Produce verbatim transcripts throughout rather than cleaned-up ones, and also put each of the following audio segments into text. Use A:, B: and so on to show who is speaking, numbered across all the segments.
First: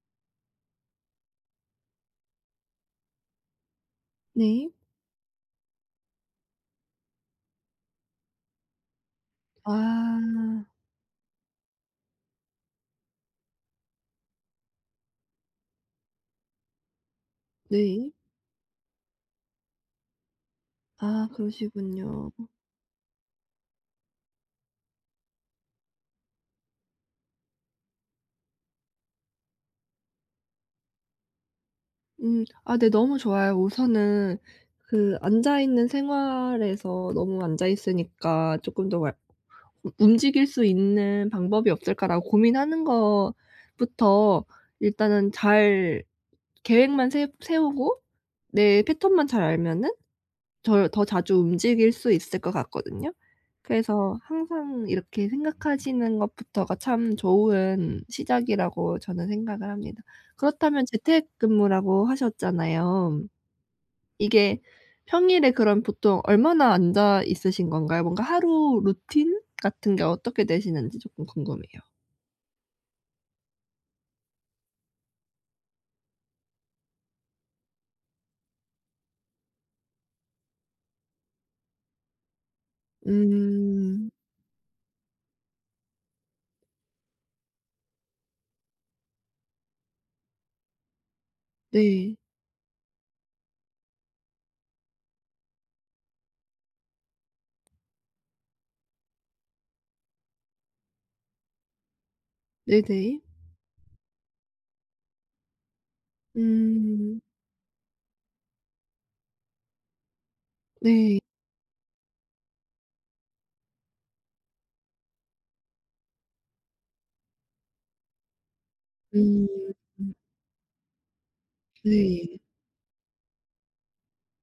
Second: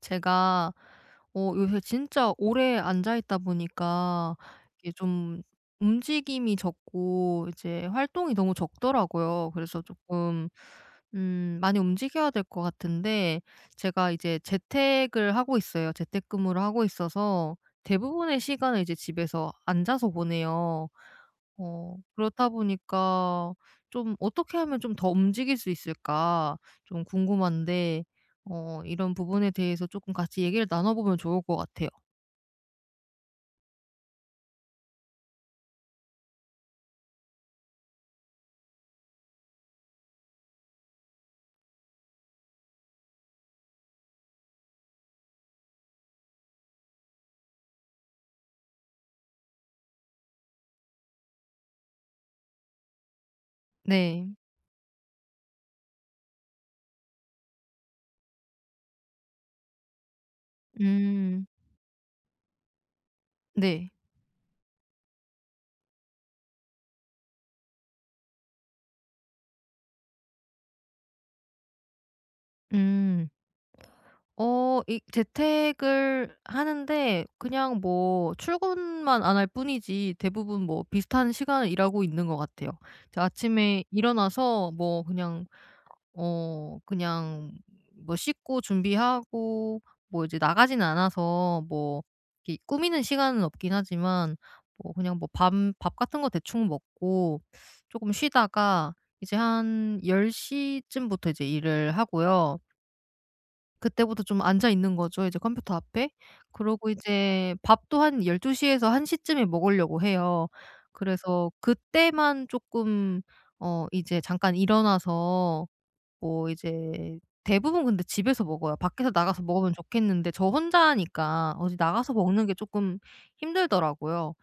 A: 제가 어 요새 진짜 오래 앉아 있다 보니까
B: 네.
A: 이게 좀 움직임이 적고 이제 활동이 너무 적더라고요.
B: 아
A: 그래서 조금 음 많이 움직여야 될 것 같은데, 제가 이제 재택을 하고 있어요. 재택근무를 하고 있어서
B: 네.
A: 대부분의 시간을 이제 집에서 앉아서 보내요.
B: 아
A: 어
B: 그러시군요.
A: 그렇다 보니까 좀 어떻게 하면 좀 더 움직일 수 있을까 좀 궁금한데, 어 이런 부분에 대해서 조금 같이 얘기를 나눠보면 좋을 것 같아요.
B: 음. 아 네 너무 좋아요. 우선은 그 앉아 있는 생활에서 너무 앉아 있으니까 쪼끔 더 왈 '우 움직일 수 있는 방법이 없을까.'라고 고민하는 것부터 일단은 잘 계획만 세 세우고 내 패턴만 잘 알면은 절 더 자주 움직일 수 있을 것 같거든요. 그래서
A: 네.
B: 항상 이렇게 생각하시는 것부터가 참 좋은 시작이라고 저는 생각을 합니다. 그렇다면
A: 음.
B: 재택근무라고 하셨잖아요.
A: 네.
B: 이게 평일에 그럼 보통 얼마나 앉아 있으신 건가요? 뭔가 하루 루틴 같은 게 어떻게 되시는지 조금 궁금해요.
A: 음. 어 이 재택을 하는데 그냥 뭐 출근만 안 할 뿐이지 대부분 뭐 비슷한 시간을 일하고 있는 것 같아요. 저 아침에
B: 음.
A: 일어나서 뭐 그냥 어 그냥 뭐 씻고 준비하고, 뭐 이제 나가진 않아서 뭐
B: 네.
A: 이렇게 꾸미는 시간은 없긴 하지만, 뭐 그냥 뭐 밥 밥 같은 거 대충 먹고 조금 쉬다가 이제 한 10 시쯤부터 이제 일을 하고요.
B: 네네.
A: 그때부터 좀 앉아 있는 거죠, 이제 컴퓨터 앞에. 그러고
B: 음.
A: 이제 밥도 한 12 시에서 1 시쯤에 먹으려고 해요.
B: 네.
A: 그래서 그때만 조금 어 이제 잠깐 일어나서 뭐 이제 대부분 근데 집에서 먹어요. 밖에서 나가서
B: 음.
A: 먹으면 좋겠는데 저 혼자니까 어디 나가서
B: 네.
A: 먹는 게 조금 힘들더라고요.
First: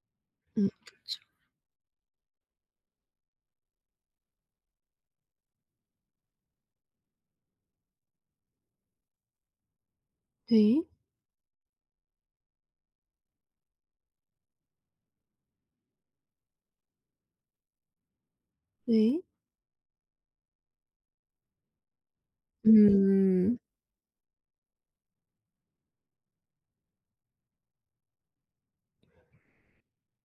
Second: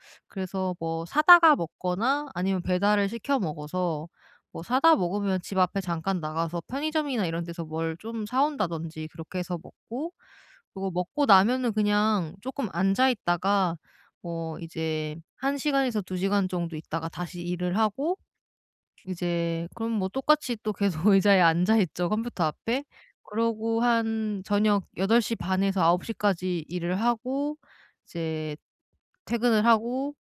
B: 음
A: 그래서 뭐
B: 그렇죠.
A: 사다가 먹거나 아니면 배달을 시켜 먹어서, 뭐 사다 먹으면 집 앞에 잠깐 나가서 편의점이나 이런 데서 뭘 좀 사 온다든지 그렇게 해서 먹고,
B: 네.
A: 그리고 먹고 나면은 그냥 조금 앉아 있다가 뭐 이제 한 시간에서 두 시간 정도 있다가 다시 일을 하고,
B: 네.
A: 이제 그럼 뭐 똑같이 또 계속 의자에 앉아 있죠, 컴퓨터 앞에.
B: 음.
A: 그러고 한 저녁 여덟 시 반 에서 아홉 시 까지 일을 하고 이제 퇴근을 하고,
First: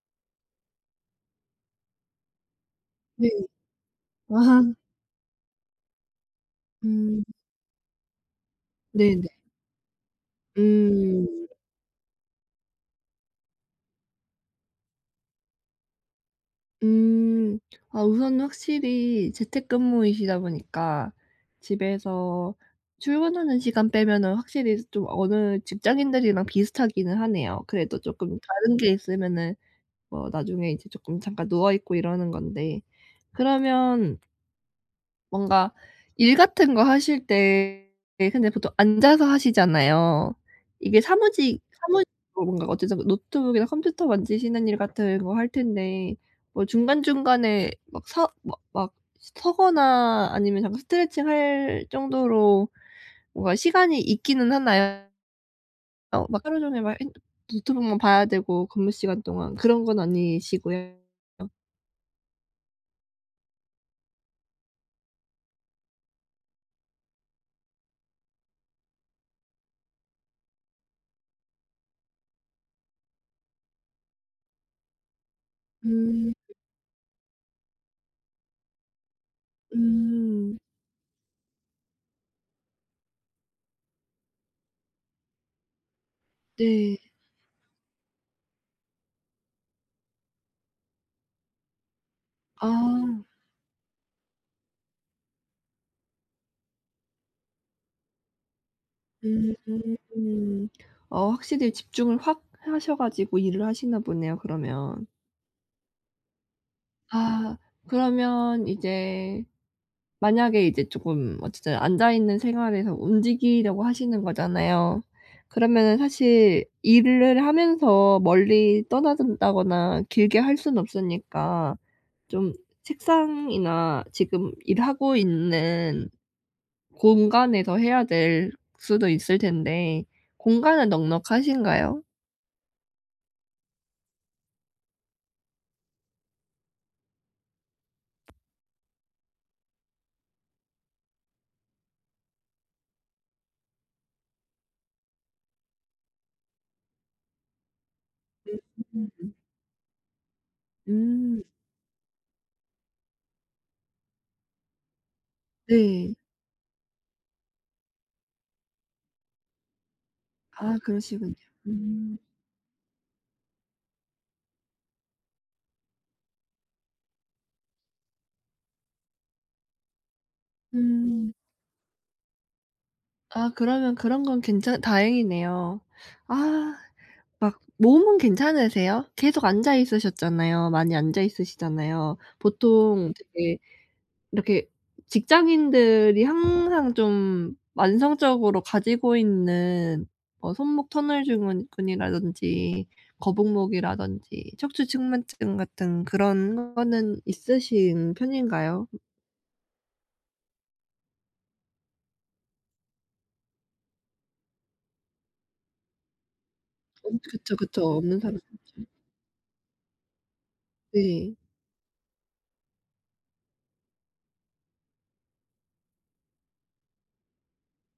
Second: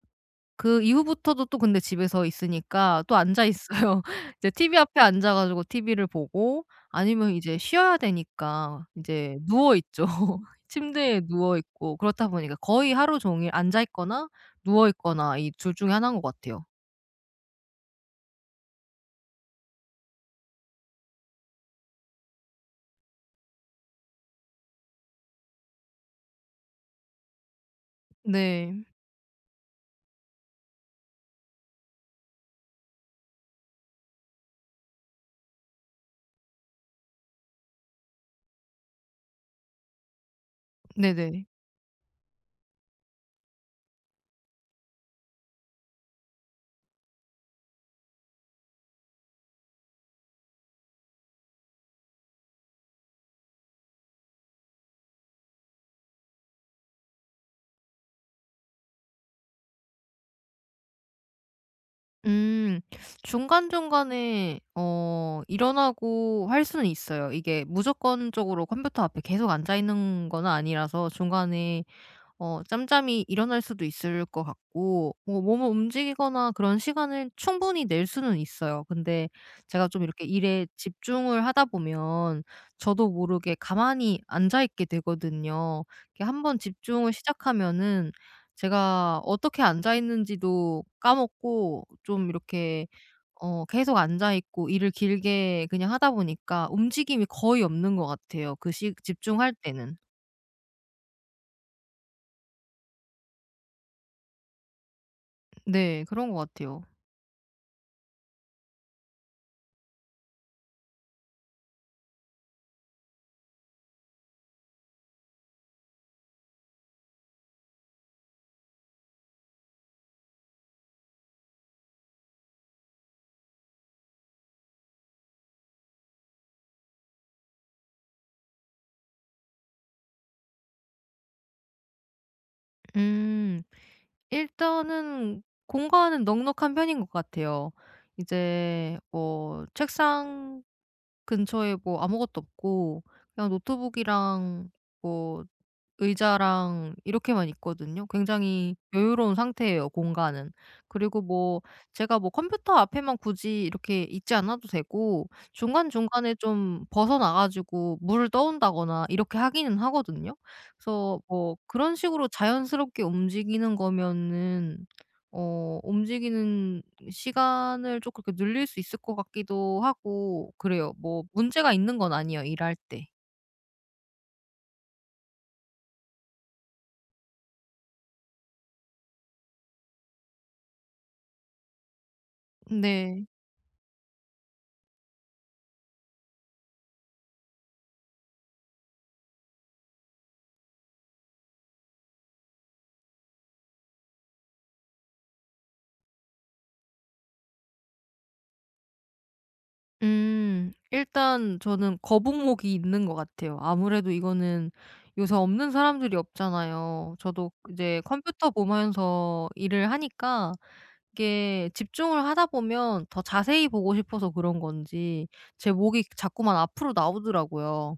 A: 그 이후부터도 또 근데 집에서 있으니까 또
B: 네.
A: 앉아 있어요. 이제
B: 아.
A: 티브이 앞에 앉아 가지고 티브이를 보고,
B: 음.
A: 아니면 이제 쉬어야 되니까
B: 네네.
A: 이제 누워 있죠. 침대에
B: 음.
A: 누워 있고 그렇다 보니까 거의 하루 종일 앉아 있거나 누워 있거나 이 둘 중에 하나인 것 같아요.
B: 음. 아 우선 확실히 재택근무이시다 보니까 집에서 출근하는 시간 빼면은 확실히 좀 어느 직장인들이랑 비슷하기는 하네요. 그래도 쪼끔 다른
A: 네.
B: 게 있으면은 뭐 나중에 이제 쪼끔 잠깐 누워 있고 이러는 건데. 그러면 뭔가 일 같은 거 하실 때 근데 보통 앉아서 하시잖아요. 이게
A: 네네.
B: 사무직 사무직으로 뭔가 어쨌든 뭐 노트북이나 컴퓨터 만지시는 일 같은 거 할 텐데 뭐 중간중간에 막 서 막 막 서거나 아니면 잠깐 스트레칭 할 정도로 뭔가 시간이 있기는 하나요? 막 하루 종일 막 핸 노트북만 봐야 되고 근무 시간 동안 그런 건 아니시고요?
A: 음. 중간중간에 어 일어나고 할 수는 있어요. 이게 무조건적으로 컴퓨터 앞에 계속 앉아 있는 건 아니라서 중간에 어 짬짬이 일어날 수도 있을 것 같고, 뭐 몸을
B: 음.
A: 움직이거나 그런 시간을 충분히 낼 수는 있어요. 근데 제가 좀 이렇게
B: 음.
A: 일에 집중을 하다 보면 저도 모르게 가만히 앉아 있게 되거든요. 이렇게 한번
B: 네.
A: 집중을 시작하면은 제가 어떻게 앉아 있는지도 까먹고 좀
B: 아.
A: 이렇게 어 계속 앉아 있고 일을 길게 그냥 하다 보니까 움직임이 거의 없는 것 같아요. 그 시 집중할 때는.
B: 음. 어 확실히 집중을 확 하셔 가지고 일을 하시나 보네요 그러면.
A: 네. 그런 것 같아요.
B: 아 그러면 이제 만약에 이제 쪼끔 어쨌든 앉아 있는 생활에서 움직이려고 하시는 거잖아요. 그러면은 사실 일을 하면서 멀리 떠나든다거나 길게 할 수는 없으니까 좀 책상이나 지금 일하고 있는 공간에서 해야 될 수도 있을 텐데 공간은 넉넉하신가요?
A: 음. 일단은 공간은 넉넉한 편인 것 같아요. 이제 뭐 책상 근처에 뭐 아무것도 없고 그냥 노트북이랑 뭐 의자랑 이렇게만 있거든요. 굉장히
B: 음.
A: 여유로운 상태예요, 공간은. 그리고
B: 음.
A: 뭐 제가 뭐 컴퓨터 앞에만 굳이 이렇게 있지 않아도 되고
B: 네.
A: 중간중간에 좀 벗어나 가지고 물을 떠온다거나 이렇게 하기는 하거든요.
B: 아
A: 그래서
B: 그러시군요.
A: 뭐 그런
B: 음.
A: 식으로 자연스럽게 움직이는 거면은 어 움직이는 시간을 조금 이렇게 늘릴 수 있을 것 같기도 하고 그래요. 뭐
B: 음.
A: 문제가 있는 건 아니에요, 일할 때.
B: 아 그러면 그런 건 괜찮 다행이네요. 아막 몸은 괜찮으세요? 계속 앉아 있으셨잖아요. 많이 앉아 있으시잖아요. 보통
A: 네.
B: 되게 이렇게 직장인들이 항상 좀 만성적으로 가지고 있는 뭐 손목 터널 증후군이라든지 거북목이라든지 척추 측만증 같은 그런 거는 있으신 편인가요?
A: 음. 일단 저는 거북목이 있는 것 같아요. 아무래도 이거는 요새 없는 사람들이 없잖아요.
B: 음
A: 저도
B: 그쵸, 그쵸.
A: 이제
B: 없는 사람
A: 컴퓨터
B: 많죠.
A: 보면서 일을 하니까
B: 네.
A: 이게 집중을 하다 보면 더 자세히 보고 싶어서 그런 건지 제 목이 자꾸만 앞으로 나오더라고요.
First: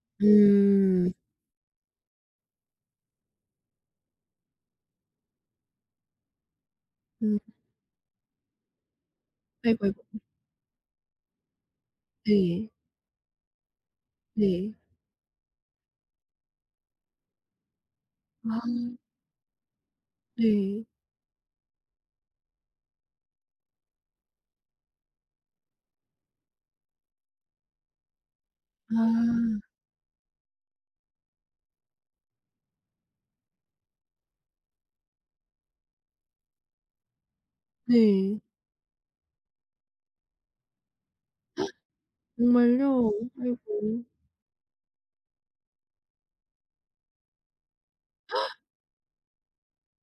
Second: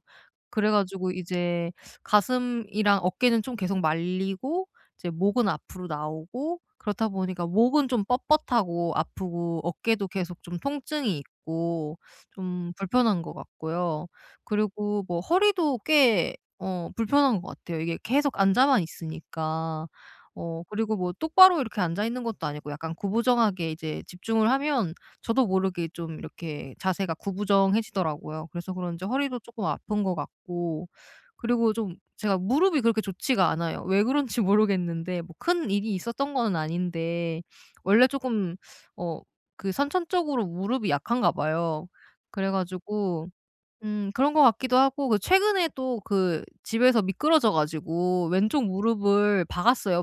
A: 그래 가지고
B: 음.
A: 이제 가슴이랑 어깨는 좀 계속 말리고, 이제 목은 앞으로 나오고 그렇다
B: 음.
A: 보니까 목은 좀 뻣뻣하고 아프고
B: 아이고, 아이고.
A: 어깨도 계속 좀 통증이 있고
B: 네.
A: 좀 불편한 것 같고요.
B: 네.
A: 그리고 뭐 허리도 꽤 어 불편한 것 같아요. 이게 계속
B: 아
A: 앉아만 있으니까. 어
B: 네.
A: 그리고 뭐 똑바로 이렇게 앉아 있는 것도 아니고 약간 구부정하게 이제 집중을 하면 저도 모르게 좀 이렇게 자세가 구부정해지더라고요. 그래서 그런지 허리도
B: 아
A: 조금 아픈 것 같고, 그리고 좀 제가 무릎이 그렇게 좋지가 않아요. 왜 그런지 모르겠는데 뭐 큰 일이 있었던 거는 아닌데 원래
B: 네.
A: 조금 어 그 선천적으로 무릎이 약한가 봐요. 그래
B: 정말요?
A: 가지고
B: 아이고.
A: 음 그런 것 같기도 하고, 그 최근에 또 그 집에서 미끄러져 가지고 왼쪽 무릎을 박았어요,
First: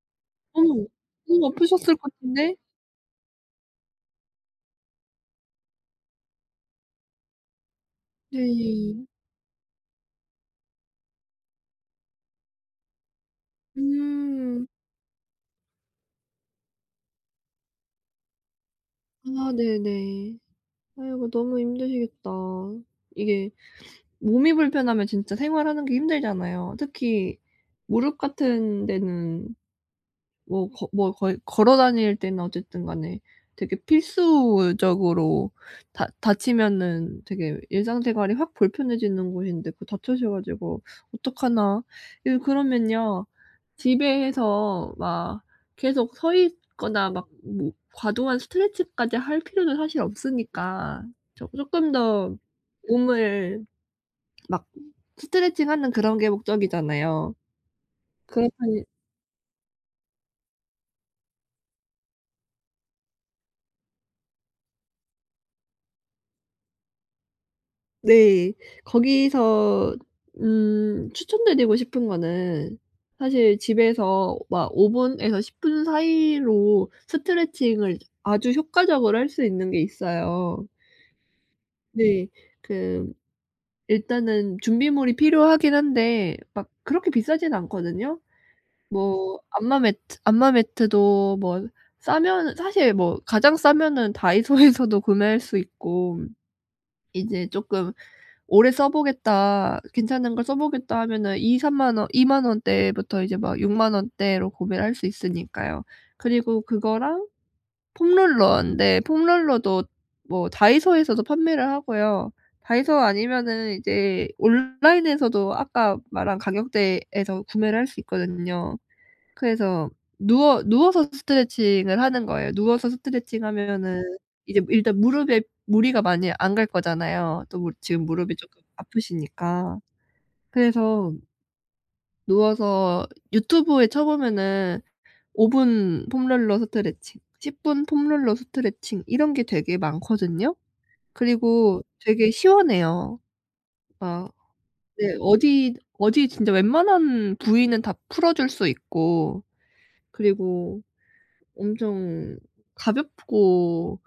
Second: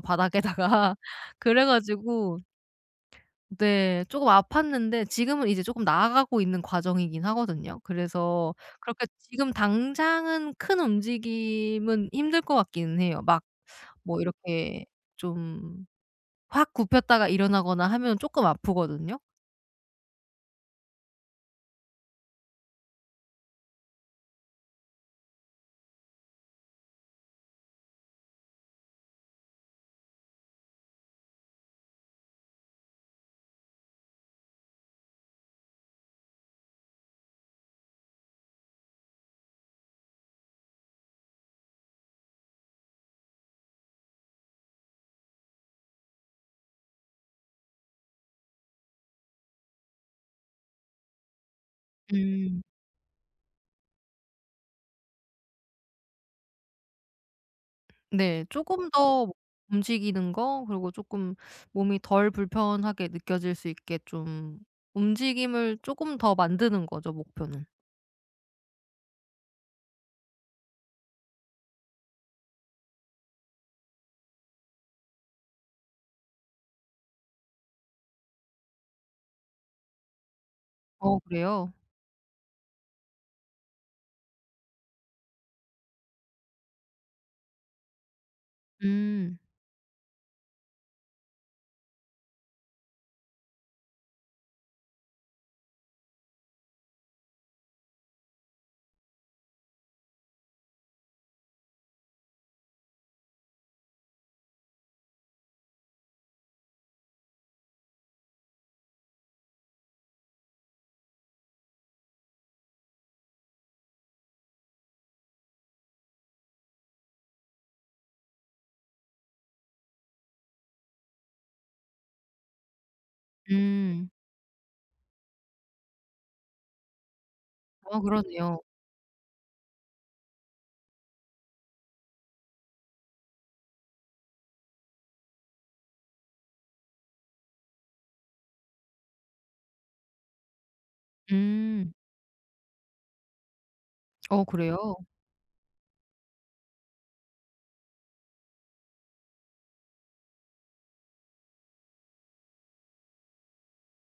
B: 어머.
A: 바닥에다가.
B: 너무
A: 그래
B: 아프셨을 것
A: 가지고.
B: 같은데?
A: 네. 조금 아팠는데 지금은 이제 조금 나아가고 있는 과정이긴 하거든요. 그래서
B: 네.
A: 그렇게 지금 당장은 큰 움직임은 힘들 것 같기는 해요. 막 뭐
B: 음.
A: 이렇게 좀 확 굽혔다가 일어나거나 하면 쪼끔 아프거든요.
B: 아 네네. 아이고 너무 힘드시겠다. 이게 몸이 불편하면 진짜 생활하는 게 힘들잖아요. 특히 무릎 같은 데는 뭐 거 뭐 거의 걸어 다닐 때는 어쨌든 간에 되게 필수적으로 다 다치면은 되게 일상생활이 확 불편해지는 곳인데 그 다치셔 가지고 어떡하나. 예 그러면요. 집에서 막 계속 서 있거나 막 뭐 과도한 스트레칭까지 할 필요는 사실 없으니까 조 쪼끔 더
A: 음.
B: 몸을 막 스트레칭하는 그런 게 목적이잖아요.
A: 네.
B: 그렇다니
A: 쪼금 더 움직이는 거, 그리고 쪼끔 몸이 덜 불편하게 느껴질 수 있게 좀 움직임을 쪼금 더 만드는 거죠, 목표는.
B: 네. 거기서 음 추천드리고 싶은 거는 사실 집에서 막 오 분에서 십 분 사이로 스트레칭을 아주 효과적으로 할 수 있는 게 있어요.
A: 어, 그래요?
B: 네. 그 일단은 준비물이 필요하긴 한데 막 그렇게 비싸진 않거든요.
A: 음.
B: 뭐 안마 매트 안마 매트도 뭐 싸면 사실 뭐 가장 싸면은 다이소에서도 구매할 수 있고 이제 쪼끔 오래 써보겠다, 괜찮은 걸 써보겠다 하면은 이삼만 원 이만 원대부터 이제 막 육 만 원대로 구매를 할 수 있으니까요. 그리고 그거랑 폼롤러인데 폼롤러도 뭐 다이소에서도 판매를 하고요. 다이소 아니면은 이제 온라인에서도 아까 말한 가격대에서 구매를 할 수 있거든요. 그래서 누워 누워서 스트레칭을 하는 거예요. 누워서 스트레칭하면은
A: 음.
B: 이제 일단 무릎에 무리가 많이 안 갈 거잖아요. 또 무
A: 아,
B: 지금 무릎이
A: 그러네요.
B: 쪼끔 아프시니까. 그래서 누워서 유튜브에 쳐보면은 오 분 폼롤러 스트레칭, 십 분 폼롤러 스트레칭 이런 게 되게 많거든요. 그리고
A: 음.
B: 되게 시원해요. 막
A: 어, 그래요?
B: 네 어디 어디 진짜 웬만한 부위는 다 풀어줄 수 있고 그리고 엄청 가볍고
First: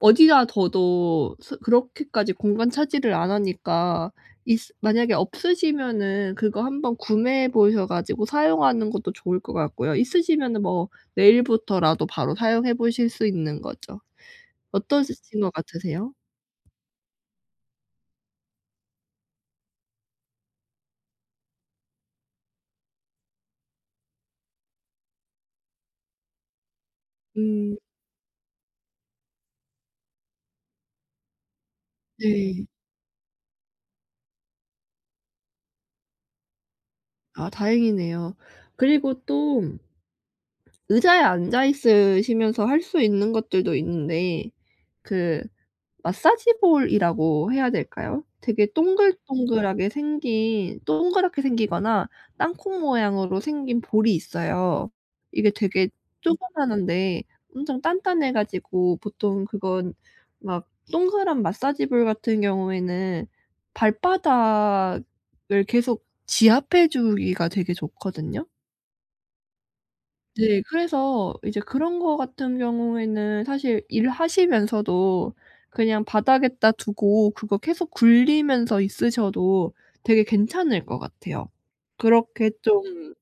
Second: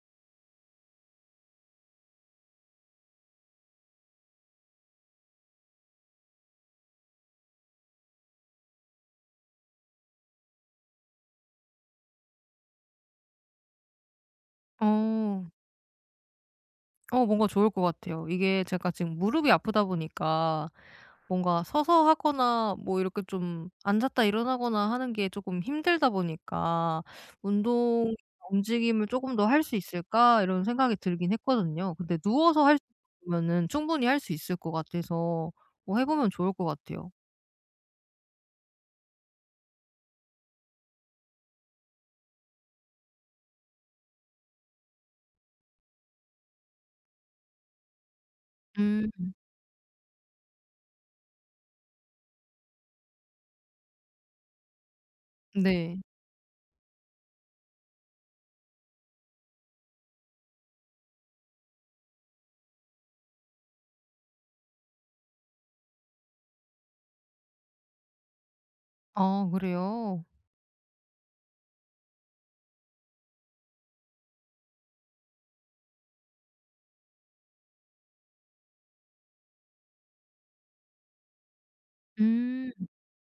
B: 어디다 둬도 스 그렇게까지 공간 차지를 안 하니까 있으 만약에 없으시면은 그거 한번 구매해 보셔 가지고 사용하는 것도 좋을 것 같고요. 있으시면은 뭐 내일부터라도 바로 사용해 보실 수 있는 거죠. 어떠신
A: 어.
B: 것 같으세요?
A: 어 뭔가 좋을 것 같아요. 이게 제가 지금 무릎이 아프다 보니까 뭔가 서서 하거나 뭐 이렇게 좀 앉았다 일어나거나 하는 게 쪼끔 힘들다 보니까
B: 음
A: '운동 움직임을 쪼금 더 할 수 있을까?' 이런 생각이 들긴 했거든요. 근데 누워서
B: 네.
A: 할 수 있으면은 충분히 할 수 있을 것 같아서 뭐 해 보면 좋을 것 같아요.
B: 아 다행이네요. 그리고 또 의자에 앉아 있으시면서 할 수 있는 것들도 있는데 그 마사지볼이라고 해야 될까요? 되게
A: 음,
B: 동글동글하게 생긴 동그랗게 생기거나 땅콩 모양으로 생긴 볼이 있어요. 이게 되게
A: 네.
B: 조그마한데 엄청 단단해 가지고 보통 그건 막 동그란 마사지볼 같은 경우에는 발바닥을 계속 지압해 주기가 되게 좋거든요.
A: 아, 그래요?
B: 네. 그래서 이제 그런 거 같은 경우에는 사실 일하시면서도 그냥 바닥에다 두고 그거 계속 굴리면서 있으셔도 되게 괜찮을 것 같아요. 그렇게
A: 음,
B: 좀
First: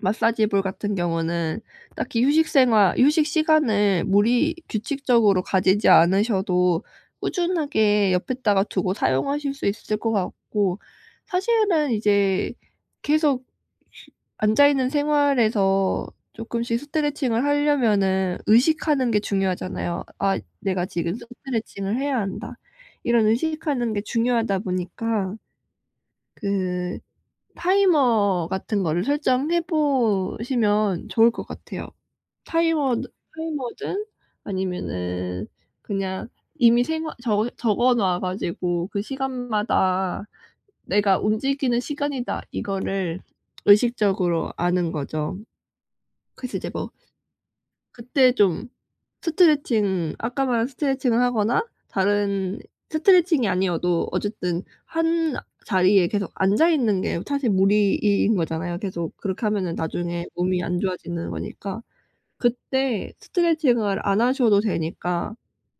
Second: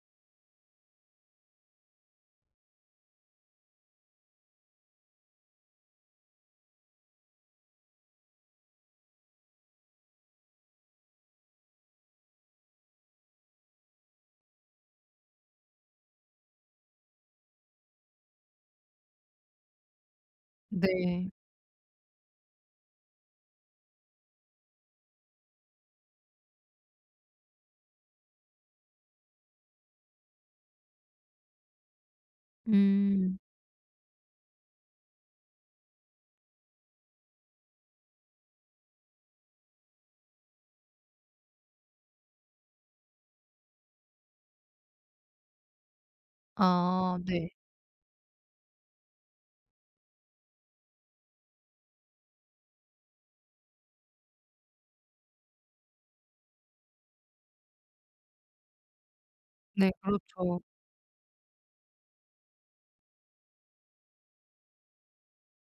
B: 마사지볼 같은 경우는 딱히 휴식 생활 휴식 시간을 무리 규칙적으로 가지지 않으셔도 꾸준하게 옆에다가 두고 사용하실 수 있을 것 같고 사실은 이제 계속 휴 앉아 있는 생활에서 조금씩 스트레칭을 하려면은 의식하는 게 중요하잖아요. '아 내가 지금
A: 네.
B: 스트레칭을 해야 한다.' 이런 의식하는 게 중요하다 보니까 그 타이머 같은 거를 설정해 보시면 좋을 것 같아요. 타이머
A: 음.
B: 타이머든 아니면은 그냥 이미 생활 적 적어 놓아 가지고 그 시간마다 '내가 움직이는 시간이다.' 이거를 의식적으로 아는 거죠. 그래서 이제 뭐
A: 아, 네.
B: 그때 좀 스트레칭 아까 말한 스트레칭을 하거나 다른 스트레칭이 아니어도 어쨌든 한 자리에 계속 앉아 있는 게 사실 무리인 거잖아요. 계속 그렇게 하면은
A: 네,
B: 나중에
A: 그렇죠.
B: 몸이 안 좋아지는 거니까. 그때 스트레칭을 안 하셔도 되니까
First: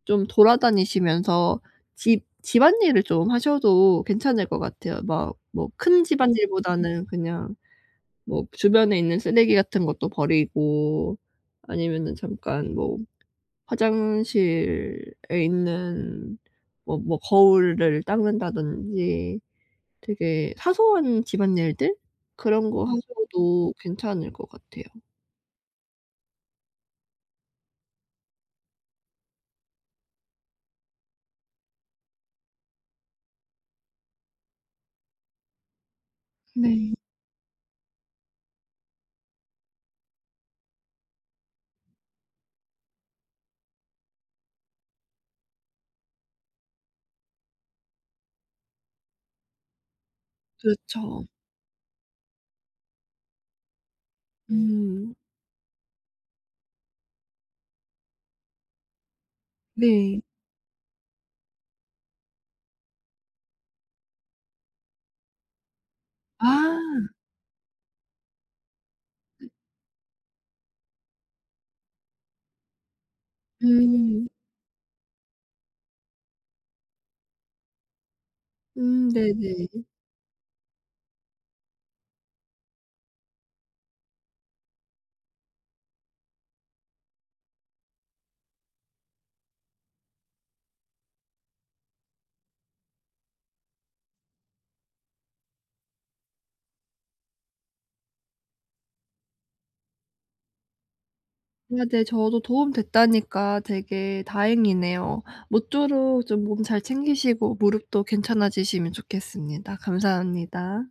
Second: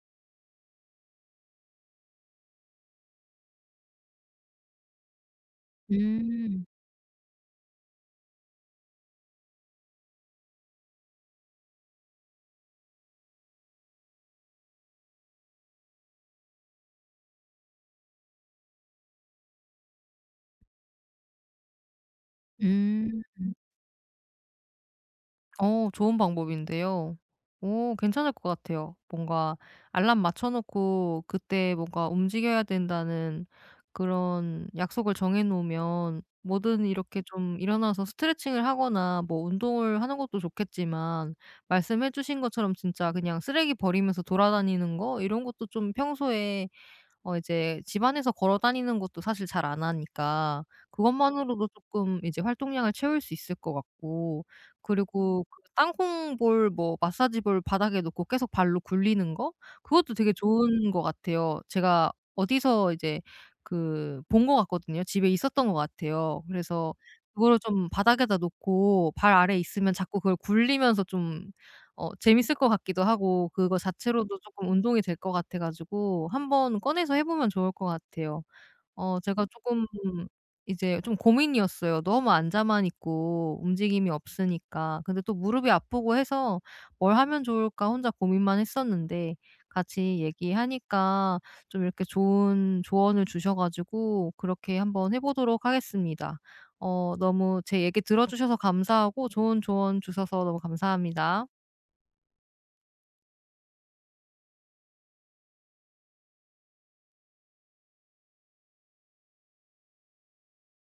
B: 좀 돌아다니시면서 집 집안일을 좀 하셔도 괜찮을 것 같아요. 막 뭐 큰
A: 음.
B: 집안일보다는 그냥 뭐 주변에 있는 쓰레기 같은 것도 버리고 아니면은 잠깐 뭐 화장실에 있는 뭐 뭐 거울을 닦는다든지 되게 사소한 집안일들 그런 거 음.
A: 음.
B: 하셔도 괜찮을 것 같아요.
A: 어 좋은 방법인데요. 오, 괜찮을 것 같아요. 뭔가 알람 맞춰 놓고 그때 뭔가 움직여야 된다는 그런 약속을 정해 놓으면, 뭐든
B: 네.
A: 이렇게 좀 일어나서 스트레칭을 하거나 뭐 운동을 하는 것도 좋겠지만, 말씀해 주신 것처럼 진짜 그냥 쓰레기 버리면서 돌아다니는 거 이런 것도 좀 평소에 어 이제 집안에서 걸어 다니는 것도 사실 잘 안 하니까
B: 그렇죠.
A: 그것만으로도 쪼끔 이제 활동량을 채울 수 있을 것 같고,
B: 음
A: 그리고 그 땅콩 볼 뭐 마사지 볼 바닥에 놓고 계속 발로 굴리는 거 그것도
B: 네.
A: 되게 좋은 것 같아요. 제가 어디서 이제 그 본 것 같거든요. 집에 있었던 것 같아요.
B: 아.
A: 그래서 그거를 좀 바닥에다 놓고 발
B: 네.
A: 아래에 있으면 자꾸 그걸 굴리면서 좀 어 재밌을 것 같기도 하고 그거
B: 음.
A: 자체로도 쪼끔 운동이 될 것 같아 가지고 한번 꺼내서 해 보면 좋을 것 같아요.
B: 음
A: 어 제가
B: 네네.
A: 쪼끔 이제 좀 고민이었어요. 너무 앉아만 있고 움직임이 없으니까. 근데 또 무릎이 아프고 해서 '뭘 하면 좋을까?' 혼자 고민만 했었는데, 같이 얘기하니까 좀 이렇게 좋은 조언을 주셔 가지고 그렇게 한번 해 보도록 하겠습니다. 어 너무 제 얘기 들어 주셔서 감사하고, 좋은 조언 주셔서 너무 감사합니다.
B: 아 네 저도 도움 됐다니까 되게 다행이네요. 모쪼록 좀 몸 잘 챙기시고 무릎도 괜찮아지시면 좋겠습니다. 감사합니다.